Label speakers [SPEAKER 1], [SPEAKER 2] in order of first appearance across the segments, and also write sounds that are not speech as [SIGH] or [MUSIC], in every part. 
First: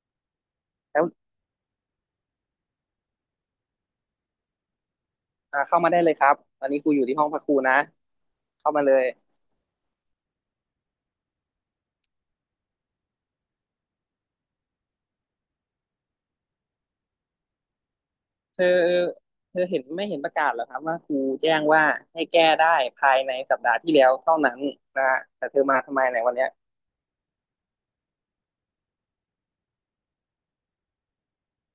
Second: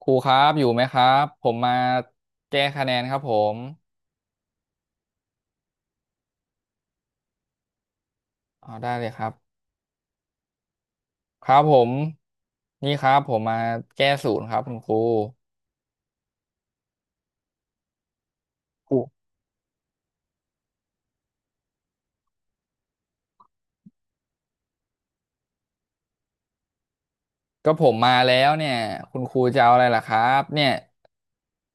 [SPEAKER 1] ครูครับอยู่ไหมค
[SPEAKER 2] แล้
[SPEAKER 1] รั
[SPEAKER 2] ว
[SPEAKER 1] บผมมาแก้คะแนนครับผม
[SPEAKER 2] อ่าเข้ามาได้เลยครับตอนนี้ครูอยู่ที่ห้องพักครูนะ
[SPEAKER 1] อ๋อ
[SPEAKER 2] เข้ามา
[SPEAKER 1] ได้
[SPEAKER 2] เลย
[SPEAKER 1] เลยครับครับผมนี่ครับผมมาแก้ศูนย์ครับคุณครู
[SPEAKER 2] เธอ
[SPEAKER 1] ครู
[SPEAKER 2] เธอเห็นไม่เห็นประกาศเหรอครับว่าครูแจ้งว่าให้แก้ได้ภายในสัปดาห์ที่แล้วเท่านั้นนะฮะแต่เธอมาทำไมในยวันเนี้ย
[SPEAKER 1] ก็ผมมาแล้วเนี่ยคุณครูจะเอาอะไรล่ะครับเนี่ย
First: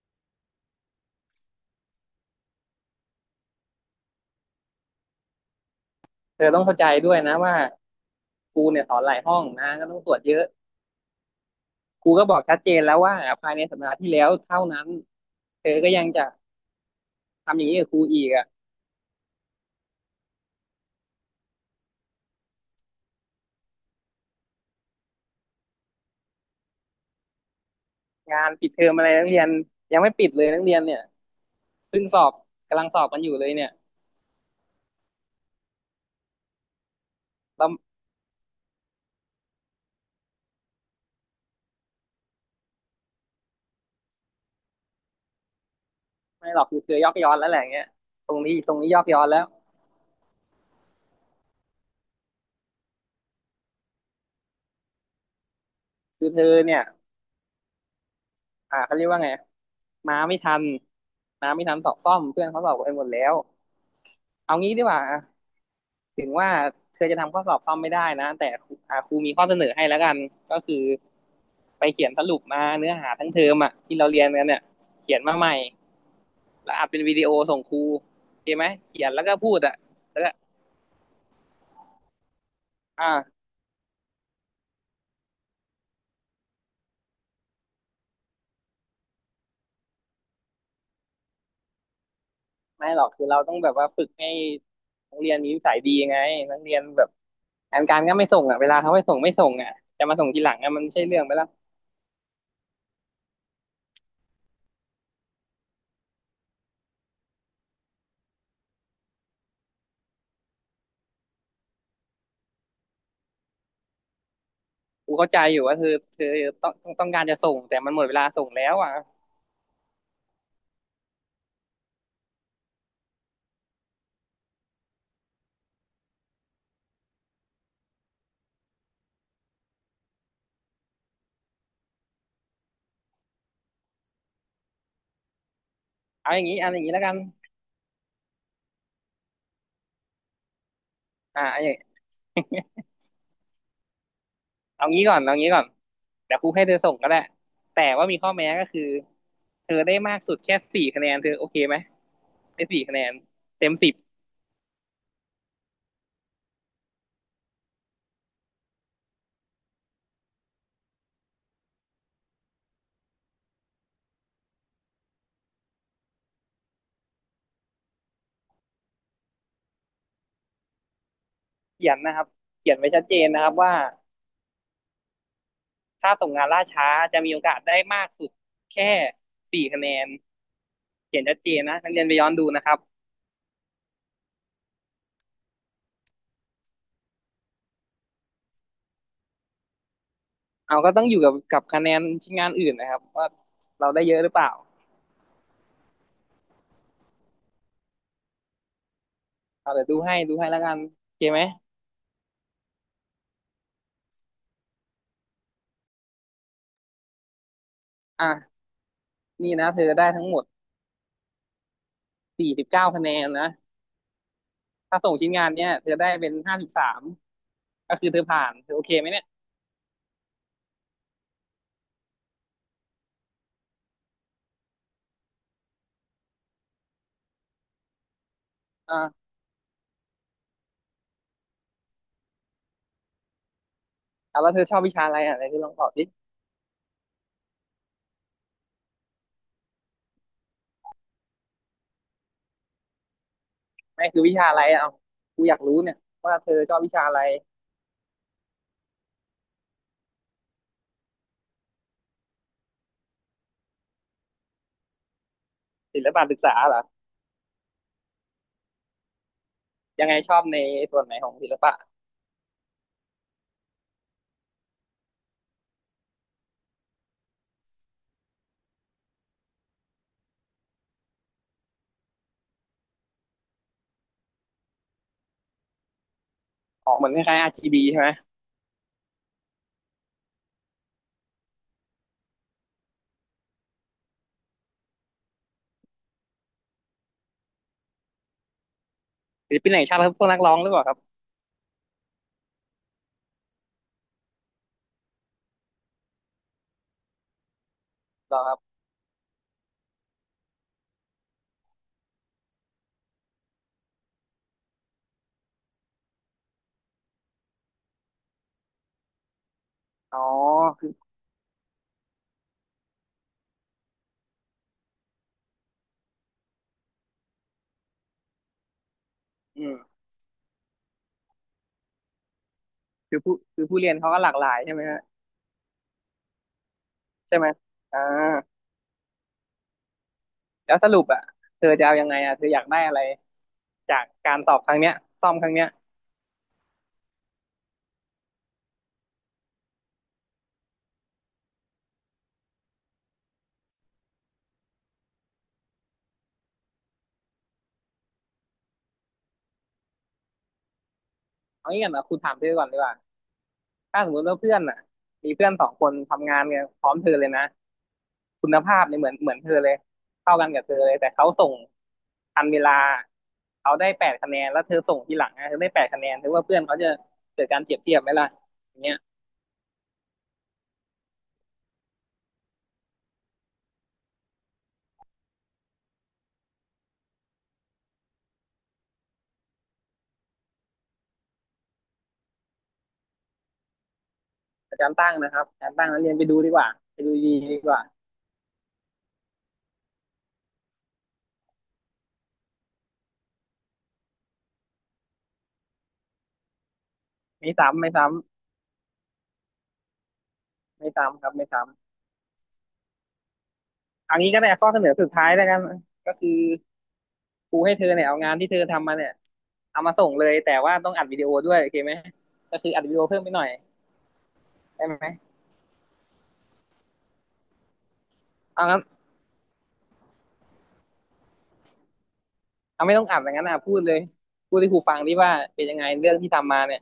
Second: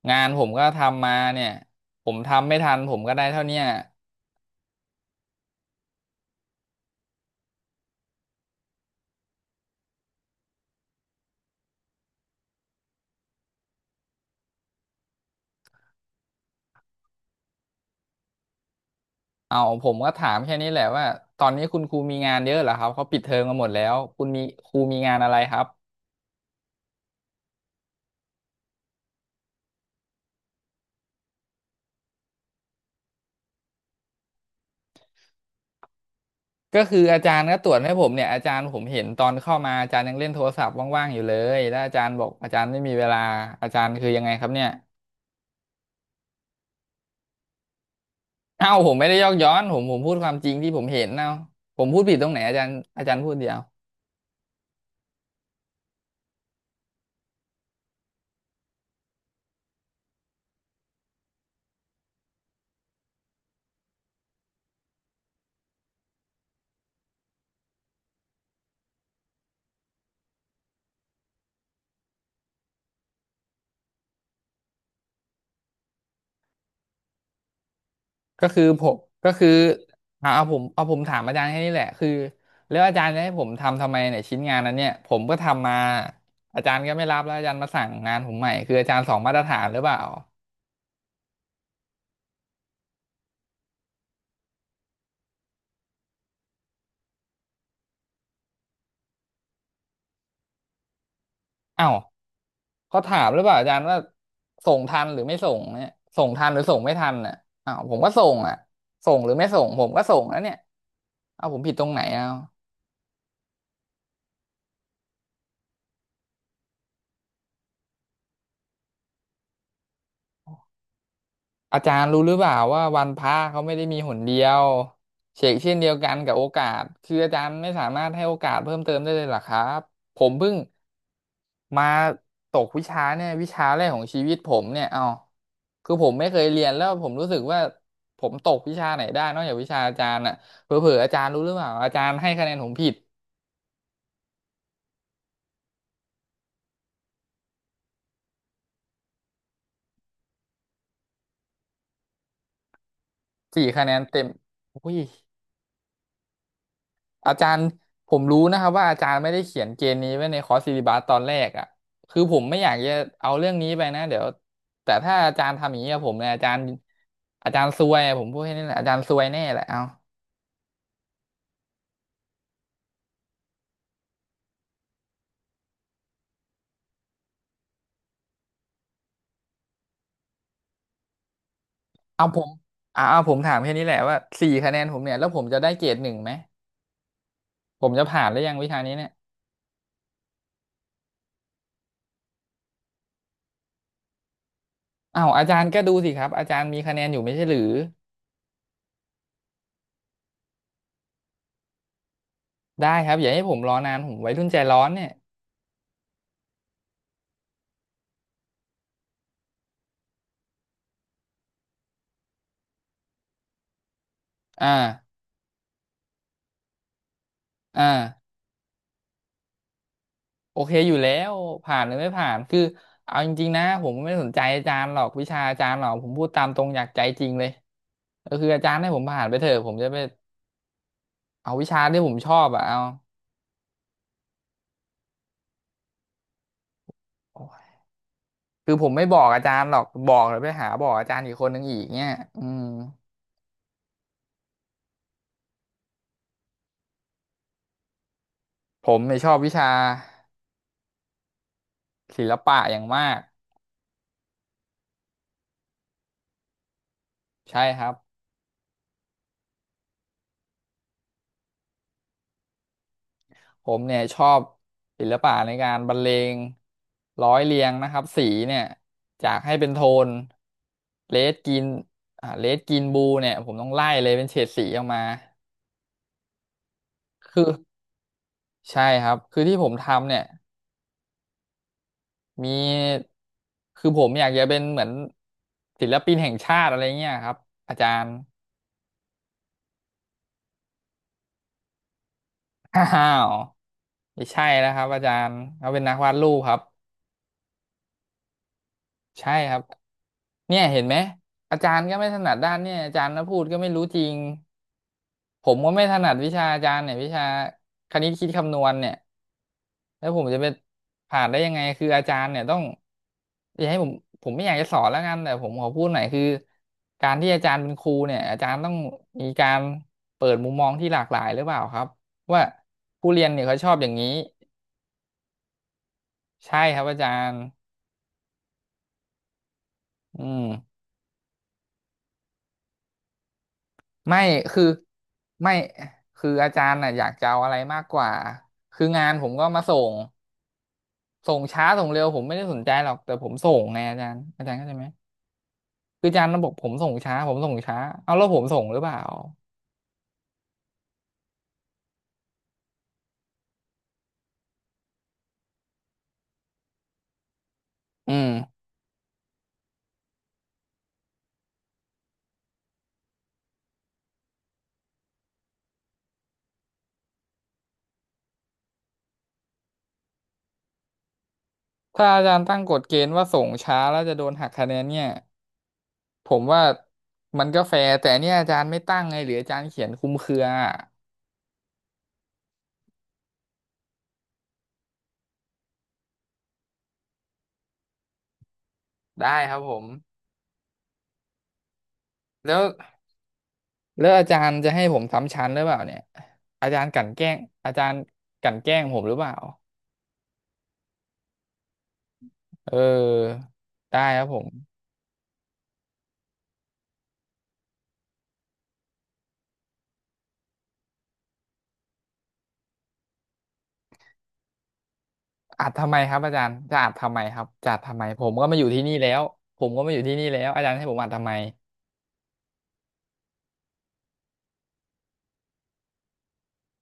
[SPEAKER 1] งานผมก็ทำมาเนี่ยผมทำไม่ทันผมก็ได้เท่าเนี้ย
[SPEAKER 2] เธอต้องเข้าใจด้วยนะว่าครูเนี่ยสอนหลายห้องนะก็ต้องตรวจเยอะครูก็บอกชัดเจนแล้วว่าภายในสัปดาห์ที่แล้วเท่านั้นเธอก็ยังจะทำอย่างนี้กับครูอีกอะ
[SPEAKER 1] เอาผมก็ถามแค่นี้แหละว่าตอนนี้คุณครูมีงานเยอะเหรอครับเขาปิดเทอมกันหมดแล้วคุณมีครูมีงานอะไรครับ
[SPEAKER 2] งานปิดเทอมอะไรนักเรียนยังไม่ปิดเลยนักเรียนเนี่ยเพิ่งสอบกำลังสอบกันอยู่เลยเนี่ย
[SPEAKER 1] ก็คืออาจารย์ก็ต
[SPEAKER 2] เรา
[SPEAKER 1] รวจให้ผมเนี่ยอาจารย์ผมเห็นตอนเข้ามาอาจารย์ยังเล่นโทรศัพท์ว่างๆอยู่เลยแล้วอาจารย์บอกอาจารย์ไม่มีเวลาอาจารย์คือยังไงครับเนี่ย
[SPEAKER 2] ไม่หรอกคือเธอยอกย้อนแล้วแหละอย่างเงี้ยตรงนี้
[SPEAKER 1] เอ้า
[SPEAKER 2] ตรง
[SPEAKER 1] ผ
[SPEAKER 2] นี้
[SPEAKER 1] ม
[SPEAKER 2] ยอ
[SPEAKER 1] ไม่
[SPEAKER 2] ก
[SPEAKER 1] ได้
[SPEAKER 2] ย้อ
[SPEAKER 1] ย
[SPEAKER 2] น
[SPEAKER 1] อก
[SPEAKER 2] แล้ว
[SPEAKER 1] ย้อนผมผมพูดความจริงที่ผมเห็นเนาะผมพูดผิดตรงไหนอาจารย์อาจารย์พูดเดียว
[SPEAKER 2] คือเธอเนี่ยอ่าเขาเรียกว่าไงมาไม่ทันมาไม่ทันสอบซ่อมเพื่อนเขาสอบไปหมดแล้วเอางี้ดีกว่าอ่ะถึงว่าเธอจะทำข้อสอบซ่อมไม่ได้นะแต่ครูอ่าครูมีข้อเสนอให้แล้วกันก็คือไปเขียนสรุปมาเนื้อหาทั้งเทอมอ่ะที่เราเรียนกันเนี่ยเขียนมาใหม่แล้วอัดเป็นวิดีโอส่งครูโอ
[SPEAKER 1] ก็
[SPEAKER 2] เค
[SPEAKER 1] คือ
[SPEAKER 2] ไหม
[SPEAKER 1] ผม
[SPEAKER 2] เขียนแล้ว
[SPEAKER 1] ก็
[SPEAKER 2] ก็
[SPEAKER 1] คือ
[SPEAKER 2] พูดอ่ะแล้ว
[SPEAKER 1] อ่า
[SPEAKER 2] ก็
[SPEAKER 1] เอาผมเอาผมถามอาจารย์แค่นี้แหละคือแล้วอาจา
[SPEAKER 2] อ่า
[SPEAKER 1] รย์จะให้ผมทำทำไมเนี่ยชิ้นงานนั้นเนี่ยผมก็ทำมาอาจารย์ก็ไม่รับแล้วอาจารย์มาสั่งงานผมใหม่คืออาจารย์สองมาตรฐานหรือเปล่า
[SPEAKER 2] ไม่หรอกคือเราต้องแบบว่าฝึกให้นักเรียนมีนิสัยดีไงนักเรียนแบบงานการก็ไม่ส่งอ่ะเวลาเขาไม่ส่งไม่ส่งอ่ะจะมาส่งทีหลังอ่ะมันไม่ใช่เรื่องไปแล้ว
[SPEAKER 1] เอ้า เขาถามหรือเปล่าอาจารย์ว่าส่งทันหรือไม่ส่งเนี่ยส่งทันหรือส่งไม่ทันอ่ะอ้าวผมก็ส่งอ่ะส่งหรือไม่ส่งผมก็ส่งแล้วเนี่ยเอาผมผิดตรงไหนเอา
[SPEAKER 2] กูเข้าใจอยู่ว่าเธอเธอต้องต้องต้องการจะส่งแต่มันหมดเวลาส่งแล้วอ่ะ
[SPEAKER 1] อาจารย์รู้หรือเปล่าว่าวันพระเขาไม่ได้มีหนเดียวเฉกเช่นเดียวกันกับโอกาสคืออาจารย์ไม่สามารถให้โอกาสเพิ่มเติมได้เลยเหรอครับผมเพิ่งมาตกวิชาเนี่ยวิชาแรกของชีวิตผมเนี่ยเอาคือผมไม่
[SPEAKER 2] เอา
[SPEAKER 1] เค
[SPEAKER 2] อย่า
[SPEAKER 1] ย
[SPEAKER 2] งนี้
[SPEAKER 1] เรีย
[SPEAKER 2] เอา
[SPEAKER 1] น
[SPEAKER 2] อย่า
[SPEAKER 1] แล้
[SPEAKER 2] ง
[SPEAKER 1] ว
[SPEAKER 2] นี้แล้
[SPEAKER 1] ผ
[SPEAKER 2] ว
[SPEAKER 1] ม
[SPEAKER 2] กัน
[SPEAKER 1] รู้สึกว่าผมตกวิชาไหนได้นอกจากวิชาอาจารย์อ่ะเผลอๆอาจารย์รู้
[SPEAKER 2] อ่า
[SPEAKER 1] หรือ
[SPEAKER 2] เอา
[SPEAKER 1] เป
[SPEAKER 2] อ
[SPEAKER 1] ล่า
[SPEAKER 2] ย่าง
[SPEAKER 1] อาจารย์ให้คะแนนผมผิด
[SPEAKER 2] เอางี้ก่อนเอางี้ก่อนเดี๋ยวครูให้เธอส่งก็ได้แต่ว่ามีข้อแม้ก็คือเธอได้มากสุดแค่สี่คะแนนเธอโอเคไหมได้สี่คะแนน
[SPEAKER 1] สี่
[SPEAKER 2] เต็ม
[SPEAKER 1] คะ
[SPEAKER 2] สิ
[SPEAKER 1] แน
[SPEAKER 2] บ
[SPEAKER 1] นเต็มอุ้ย อาจารย์ผมรู้นะครับว่าอาจารย์ไม่ได้เขียนเกณฑ์นี้ไว้ในคอร์สซิลิบัสตอนแรกอ่ะคือผมไม่อยากจะเอาเรื่องนี้ไปนะเดี๋ยวแต่ถ้าอาจารย์ทำอย่างนี้กับผมเนี่ยอาจารย์อาจารย์ซวยอะผมพูดแค่นี้แหละอาจารย์ซวยแน่แหละเอา
[SPEAKER 2] เขียนนะครับเขียนไว้ชัดเจนนะครับว่า ถ้าส่งงานล่าช้าจะมีโอกาสได้มากสุดแค่สี่คะแนนเขียนชัดเจนนะนักเรียนไปย้
[SPEAKER 1] เอา
[SPEAKER 2] อน
[SPEAKER 1] ผ
[SPEAKER 2] ดู
[SPEAKER 1] ม
[SPEAKER 2] นะครับ
[SPEAKER 1] อ่าเอาผมถามแค่นี้แหละว่าสี่คะแนนผมเนี่ยแล้วผมจะได้เกรดหนึ่งไหมผมจะผ่านหรือยังวิชานี้เนี่ย
[SPEAKER 2] เอาก็ต้องอยู่กับกับคะแนนชิ้นงานอื่นนะครับว่าเราได้เยอะหรือเปล่า
[SPEAKER 1] อ้าวอาจารย์ก็ดูสิครับอาจารย์มีคะแนนอยู่ไม่ใช่หรือ
[SPEAKER 2] เอาเดี๋ยวดูให้ดูให้แล้วกันโอเคไหม
[SPEAKER 1] ได้ครับอย่าให้ผมรอนานผมวัยรุ่นใจร้อนเนี่ย
[SPEAKER 2] อ่ะนี่นะเธอได้ทั้งหมดสี่สิบเก้าคะแนนนะ
[SPEAKER 1] อ่า
[SPEAKER 2] ถ้าส่งชิ้นงานเนี้ยเธอได้เป็นห้าสิบสามก็
[SPEAKER 1] อ่า
[SPEAKER 2] คือเธอผ่านเธอโอเคไหมเนี่ย
[SPEAKER 1] โอเคอยู่แล้วผ่านหรือไม่ผ่านคือเอาจริงๆนะผมไม่ได้สนใจอาจารย์หรอกวิชาอาจารย์หรอกผมพูดตามตรงอยากใจจริงเลยก็คืออาจารย์ให้ผ
[SPEAKER 2] อ่า
[SPEAKER 1] มผ่านไปเถอะผมจะไปเอาวิชาที่ผมชอบอะเอา
[SPEAKER 2] เอาแล้วเธอชอบวิชาอะไรอ่ะไหนเธอลองตอบดิ
[SPEAKER 1] โอ้ยคือผมไม่บอกอาจารย์หรอกบอกหรือไปหาบอกอาจารย์อีกคนนึงอีกเนี่ยอืม
[SPEAKER 2] ไม่คือวิชาอะไรอ่ะเอากูอยากรู้เนี่ยว่าเธอชอบวิชาอะไร
[SPEAKER 1] ผมไม่ยชอบวิชาศิลปะอย่างมาก
[SPEAKER 2] ศิลปะศึกษาเหรอ
[SPEAKER 1] ใช่ครับ
[SPEAKER 2] ยังไงชอบในส่วนไหนของศิลปะ
[SPEAKER 1] ผมเนี่ยชอบศิลปะในการบรรเลงร้อยเรียงนะครับสีเนี่ยจากให้เป็นโทนเลดกินอ่าเลดกินบูเนี่ยผมต้องไล่เลยเป็นเฉดสีออกมา
[SPEAKER 2] ออกเหมือนคล้าย
[SPEAKER 1] คื
[SPEAKER 2] ๆ
[SPEAKER 1] อ
[SPEAKER 2] RGB ใช่ไหม
[SPEAKER 1] ใช่ครับคือที่ผมทำเนี่ยมีคือผมอยากจะเป็นเหมือนศิลปินแห่งชาติอะไรเงี้ยครับอาจารย์
[SPEAKER 2] ศิลปินแห่งชาติครับพวกนักร้องหรือเปล่าครับ
[SPEAKER 1] [COUGHS] อ้าวไม่ใช่นะครับอาจารย์เขาเป็นนักวาดรูปครับ
[SPEAKER 2] หรอครับ
[SPEAKER 1] ใช่ครับเนี่ยเห็นไหมอาจารย์ก็ไม่ถนัดด้านเนี่ยอาจารย์นะพูดก็ไม่รู้จริงผมก็ไม่ถนัดวิชาอาจารย์เนี่ยวิชาคณิตคิดคำนวณเนี่ยแล้ว
[SPEAKER 2] อ๋
[SPEAKER 1] ผม
[SPEAKER 2] อ
[SPEAKER 1] จะไป
[SPEAKER 2] คือ
[SPEAKER 1] ผ่านได้ยังไงคืออาจารย์เนี่ยต้องอย่าให้ผมผมไม่อยากจะสอนแล้วกันแต่ผมขอพูดหน่อยคือการที่อาจารย์เป็นครูเนี่ยอาจารย์ต้องมีการ
[SPEAKER 2] อืม
[SPEAKER 1] เปิดมุมมองที่หลากหลายหรือเปล่าครับว่าผู้
[SPEAKER 2] คือ
[SPEAKER 1] เรียน
[SPEAKER 2] ผู้
[SPEAKER 1] เนี่ยเขา
[SPEAKER 2] คื
[SPEAKER 1] ช
[SPEAKER 2] อ
[SPEAKER 1] อบ
[SPEAKER 2] ผู้
[SPEAKER 1] อ
[SPEAKER 2] เรี
[SPEAKER 1] ย่าง
[SPEAKER 2] ยน
[SPEAKER 1] นี้
[SPEAKER 2] เขาก็หลากหลายใช่ไหมฮะ
[SPEAKER 1] ใช่ครับอาจาร
[SPEAKER 2] ใช่
[SPEAKER 1] ย์
[SPEAKER 2] ไหม อ่า
[SPEAKER 1] อืม
[SPEAKER 2] แล้วสรุปอ่ะเธอจะเอายังไงอ่ะเธออยากได้อะไร จาก
[SPEAKER 1] ไม่
[SPEAKER 2] การตอบ
[SPEAKER 1] คือ
[SPEAKER 2] ครั้งเนี้ยซ่อมครั้
[SPEAKER 1] ไม่
[SPEAKER 2] งเนี้ย
[SPEAKER 1] คืออาจารย์น่ะอยากจะเอาอะไรมากกว่าคืองานผมก็มาส่งส่งช้าส่งเร็วผมไม่ได้สนใจหรอกแต่ผมส่งไงอาจารย์อาจารย์เข้าใจไหมคืออาจารย์บอกผมส่งช้าผมส่งช้าเอาแล้วผมส่งหรือเปล่า
[SPEAKER 2] เอางี้ก่อนนะคุณถามเธอก่อนดีกว่า ถ้าสมมติว่าเพื่อนอ่ะมีเพื่อนสองคนทำงานกันพร้อมเธอเลยนะ
[SPEAKER 1] อืม
[SPEAKER 2] คุณภาพเนี่ยเหมือนเหมือนเธอเลยเข้ากันกับเธอเลยแต่เขาส่งทันเวลาเขาได้แปดคะแนนแล้วเธอส่งทีหลังนะเธอได้แปดคะแนนถือว่าเพื่อนเขาจะเกิดการเปรียบเทียบไหมล่ะเ
[SPEAKER 1] ถ้าอาจารย์ตั้งกฎเกณฑ์ว่าส่งช้าแล้วจะโดนหักคะแนนเนี่ยผมว่ามันก็แฟร์แต่เนี่ยอาจารย์ไม่ตั้งไงหรืออาจารย์เขียนคลุมเครือ
[SPEAKER 2] อาจารย์ตั้งนะครับอาจารย์ตั้งนักเรียนไปดูดีกว่าไปดูดีดีกว่า
[SPEAKER 1] ได้ครับผมแล้ว แล้วอาจารย์จะให้ผมซ้ำชั้นหรือเปล่าเนี่ยอาจารย์กลั่นแกล้ง
[SPEAKER 2] ไม่
[SPEAKER 1] อา
[SPEAKER 2] ซ้ำ
[SPEAKER 1] จา
[SPEAKER 2] ไม่
[SPEAKER 1] รย์
[SPEAKER 2] ซ้ำ
[SPEAKER 1] กลั่นแกล้งผมหรือเปล่า
[SPEAKER 2] ไม่ซ้ำครับไม่ซ้ำ
[SPEAKER 1] เออได้
[SPEAKER 2] ออน
[SPEAKER 1] ครับ
[SPEAKER 2] งี้
[SPEAKER 1] ผ
[SPEAKER 2] ก็
[SPEAKER 1] ม
[SPEAKER 2] ได้ข้อเสนอสุดท้ายแล้วกันก็คือครูให้เธอเนี่ยเอางานที่เธอทำมาเนี่ยเอามาส่งเลยแต่ว่าต้องอัดวิดีโอด้วยโอเคไหมก็คืออัดวิดีโอเพิ่มไปหน่อยได้ไหม
[SPEAKER 1] อัดทำไมครับอาจารย์จะอัดทำไมครับจะอัดทำไมผมก็มาอ
[SPEAKER 2] เอา
[SPEAKER 1] ยู่
[SPEAKER 2] งั้
[SPEAKER 1] ที่
[SPEAKER 2] น
[SPEAKER 1] นี่แล้วผมก็มาอยู่ที่นี่แล้วอาจารย์ให้ผมอัดทำไม
[SPEAKER 2] เอาไม่ต้องอัดอย่างนั้นนะพูดเลยพูดให้ครูฟังดิว่าเป็นยังไงเรื่องที่ทำมาเนี่ย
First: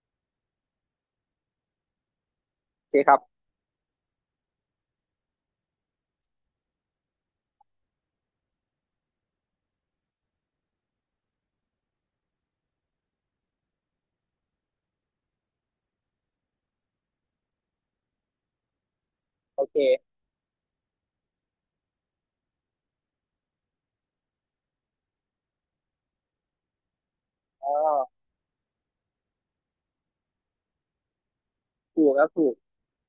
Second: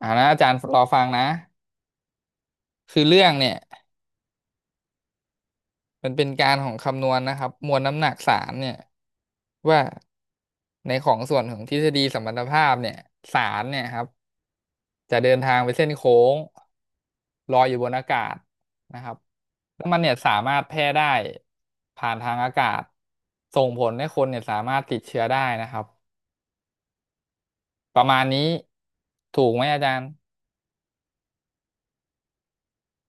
[SPEAKER 1] อ่านะอาจารย์รอฟังนะ
[SPEAKER 2] โอเค
[SPEAKER 1] คือ
[SPEAKER 2] ครั
[SPEAKER 1] เรื่
[SPEAKER 2] บ
[SPEAKER 1] องเนี่ยมันเป็นการของคำนวณนะครับมวลน้ำหนักสารเนี่ยว่าในของส่วนของทฤษฎีสัมพัทธภาพเนี่ยสารเนี่ยครับ จะเดินทางไปเส้นโค้งลอยอยู่บนอากาศนะครับ
[SPEAKER 2] โอเค
[SPEAKER 1] แล้วมันเนี่ยสามารถแพร่ได้ผ่านทางอากาศส่งผลให้คนเนี่ยสามารถติดเชื้อได้นะครับ
[SPEAKER 2] อ๋อ
[SPEAKER 1] ประมาณนี้ถูกไหมอาจารย์
[SPEAKER 2] ถูกครับถูก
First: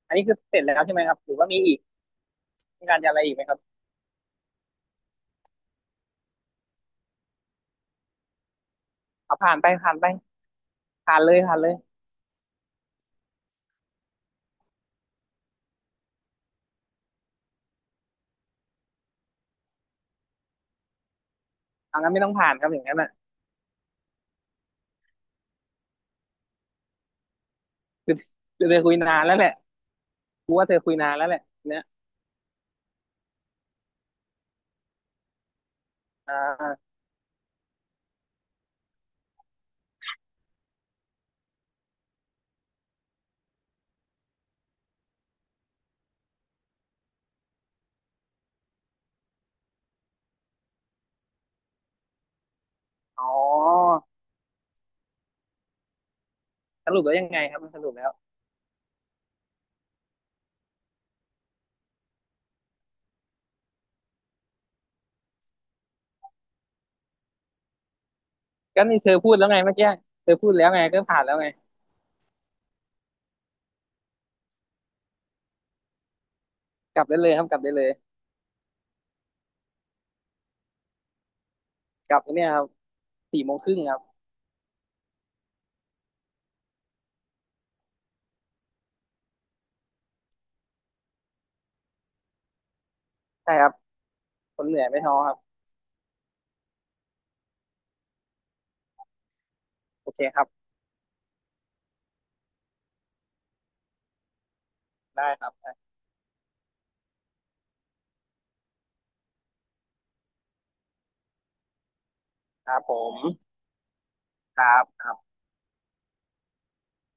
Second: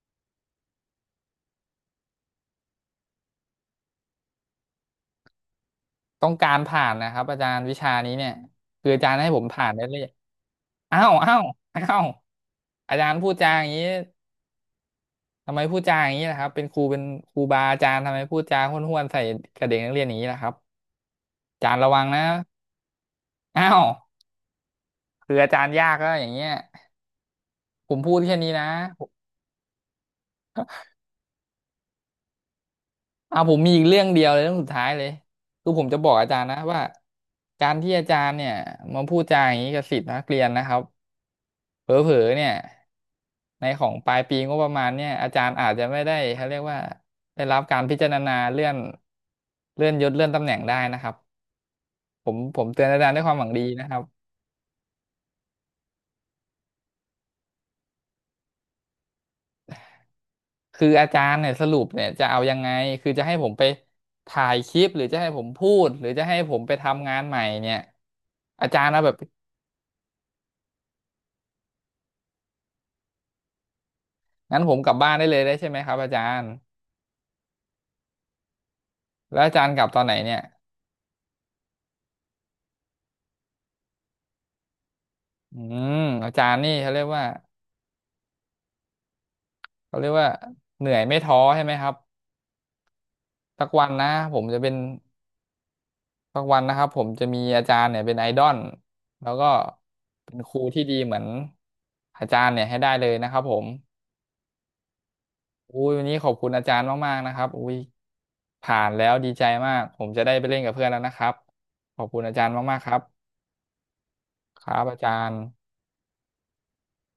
[SPEAKER 2] อันนี้คือเสร็จแล้วใช่ไหมครับหรือว่ามีอีกมีการจะอะไรอีกไหมครับ
[SPEAKER 1] ต้องการผ่านนะครับอาจารย์วิชานี้เนี่ยคืออาจารย์ให้
[SPEAKER 2] เอา
[SPEAKER 1] ผม
[SPEAKER 2] ผ่าน
[SPEAKER 1] ผ่า
[SPEAKER 2] ไป
[SPEAKER 1] นได้
[SPEAKER 2] ผ่า
[SPEAKER 1] เล
[SPEAKER 2] น
[SPEAKER 1] ย
[SPEAKER 2] ไป
[SPEAKER 1] อ้าว
[SPEAKER 2] ผ่านเล
[SPEAKER 1] อ้า
[SPEAKER 2] ย
[SPEAKER 1] ว
[SPEAKER 2] ผ่านเลย
[SPEAKER 1] อ้าวอาจารย์พูดจาอย่างนี้ทำไมพูดจาอย่างนี้นะครับเป็นครูเป็นครูบาอาจารย์ทำไมพูดจาห้วนๆใส่กับเด็กนักเรียนอย่างนี้นะครับอาจารย์ระ
[SPEAKER 2] เอา
[SPEAKER 1] วัง
[SPEAKER 2] งั้นไม่
[SPEAKER 1] นะ
[SPEAKER 2] ต้องผ่านครับอย่างนั้น
[SPEAKER 1] อ้าว คืออาจารย์ยากก็อย่างเงี้ยผม
[SPEAKER 2] คื
[SPEAKER 1] พู
[SPEAKER 2] อ
[SPEAKER 1] ดแค่นี้
[SPEAKER 2] คื
[SPEAKER 1] นะ
[SPEAKER 2] อเธอคุยนานแล้วแหละกูว่าเธอคุยนานแล้วแหละเนี่ย
[SPEAKER 1] อ่าผมมีอีกเรื่องเดียวเลยเรื่องสุดท้ายเลยคือผมจะบอกอา
[SPEAKER 2] อ่
[SPEAKER 1] จารย์นะว่า
[SPEAKER 2] า
[SPEAKER 1] การที่อาจารย์เนี่ยมาพูดจาอย่างนี้กับศิษย์นักเรียนนะครับเผลอๆเนี่ยในของปลายปีงบประมาณเนี่ยอาจารย์อาจจะไม่ได้เขาเรียกว่าได้รับการพิจารณาเลื่อนเลื่อนยศเลื่อนตำแหน่งได้นะครับผมผมเตือนอาจารย์ด้ว
[SPEAKER 2] อ๋
[SPEAKER 1] ย
[SPEAKER 2] อ
[SPEAKER 1] ความหวังดีนะครับ
[SPEAKER 2] สรุปแล้วยังไงครับมันสรุปแล้ว
[SPEAKER 1] คืออาจารย์เนี่ยสรุปเนี่ยจะเอายังไง คือจะให้ผมไปถ่ายคลิปหรือจะให้ผมพูดหรือจะให้ผมไปทำงานใหม่เนี่ยอาจา
[SPEAKER 2] ก็
[SPEAKER 1] รย์
[SPEAKER 2] นี่
[SPEAKER 1] เอา
[SPEAKER 2] เธ
[SPEAKER 1] แบ
[SPEAKER 2] อ
[SPEAKER 1] บ
[SPEAKER 2] พูดแล้วไงเมื่อกี้เธอพูดแล้วไงก็ผ่านแล้วไง
[SPEAKER 1] งั้นผมกลับบ้านได้เลยได้ใช่ไหมครับอาจารย์
[SPEAKER 2] กลับได้เลยครับกลับได้เลย
[SPEAKER 1] แล้วอาจารย์กลับตอนไหนเนี่ย
[SPEAKER 2] กลับเนี่ยครับสี่โมงครึ่งครับ
[SPEAKER 1] อืมอาจารย์นี่เขาเรียกว่าเขาเรียกว่าเหนื่อยไม่ท้อใช่ไหมครับ
[SPEAKER 2] ใช่ค
[SPEAKER 1] สัก
[SPEAKER 2] รับ
[SPEAKER 1] วันนะผมจะ
[SPEAKER 2] คน
[SPEAKER 1] เป็น
[SPEAKER 2] เหนื่อยไม่ท้อครับ
[SPEAKER 1] สักวันนะครับผมจะมีอาจารย์เนี่ยเป็นไอดอลแล้วก็
[SPEAKER 2] โอเค
[SPEAKER 1] เป็
[SPEAKER 2] ค
[SPEAKER 1] น
[SPEAKER 2] รับ
[SPEAKER 1] ครูที่ดีเหมือนอาจารย์เนี่ยให้ได้เลยนะครับผม
[SPEAKER 2] ได้ครับได้
[SPEAKER 1] อุ้ยวันนี้ขอบคุณอาจารย์มากๆนะครับอุ้ยผ่านแล้วดีใจมากผมจะได้ไปเล่นกับเพื่อนแล้วนะครับขอบคุณอาจารย์
[SPEAKER 2] ค
[SPEAKER 1] มา
[SPEAKER 2] รั
[SPEAKER 1] ก
[SPEAKER 2] บ
[SPEAKER 1] ๆค
[SPEAKER 2] ผ
[SPEAKER 1] รับ
[SPEAKER 2] ม
[SPEAKER 1] ครับอา
[SPEAKER 2] ค
[SPEAKER 1] จา
[SPEAKER 2] รับ
[SPEAKER 1] รย์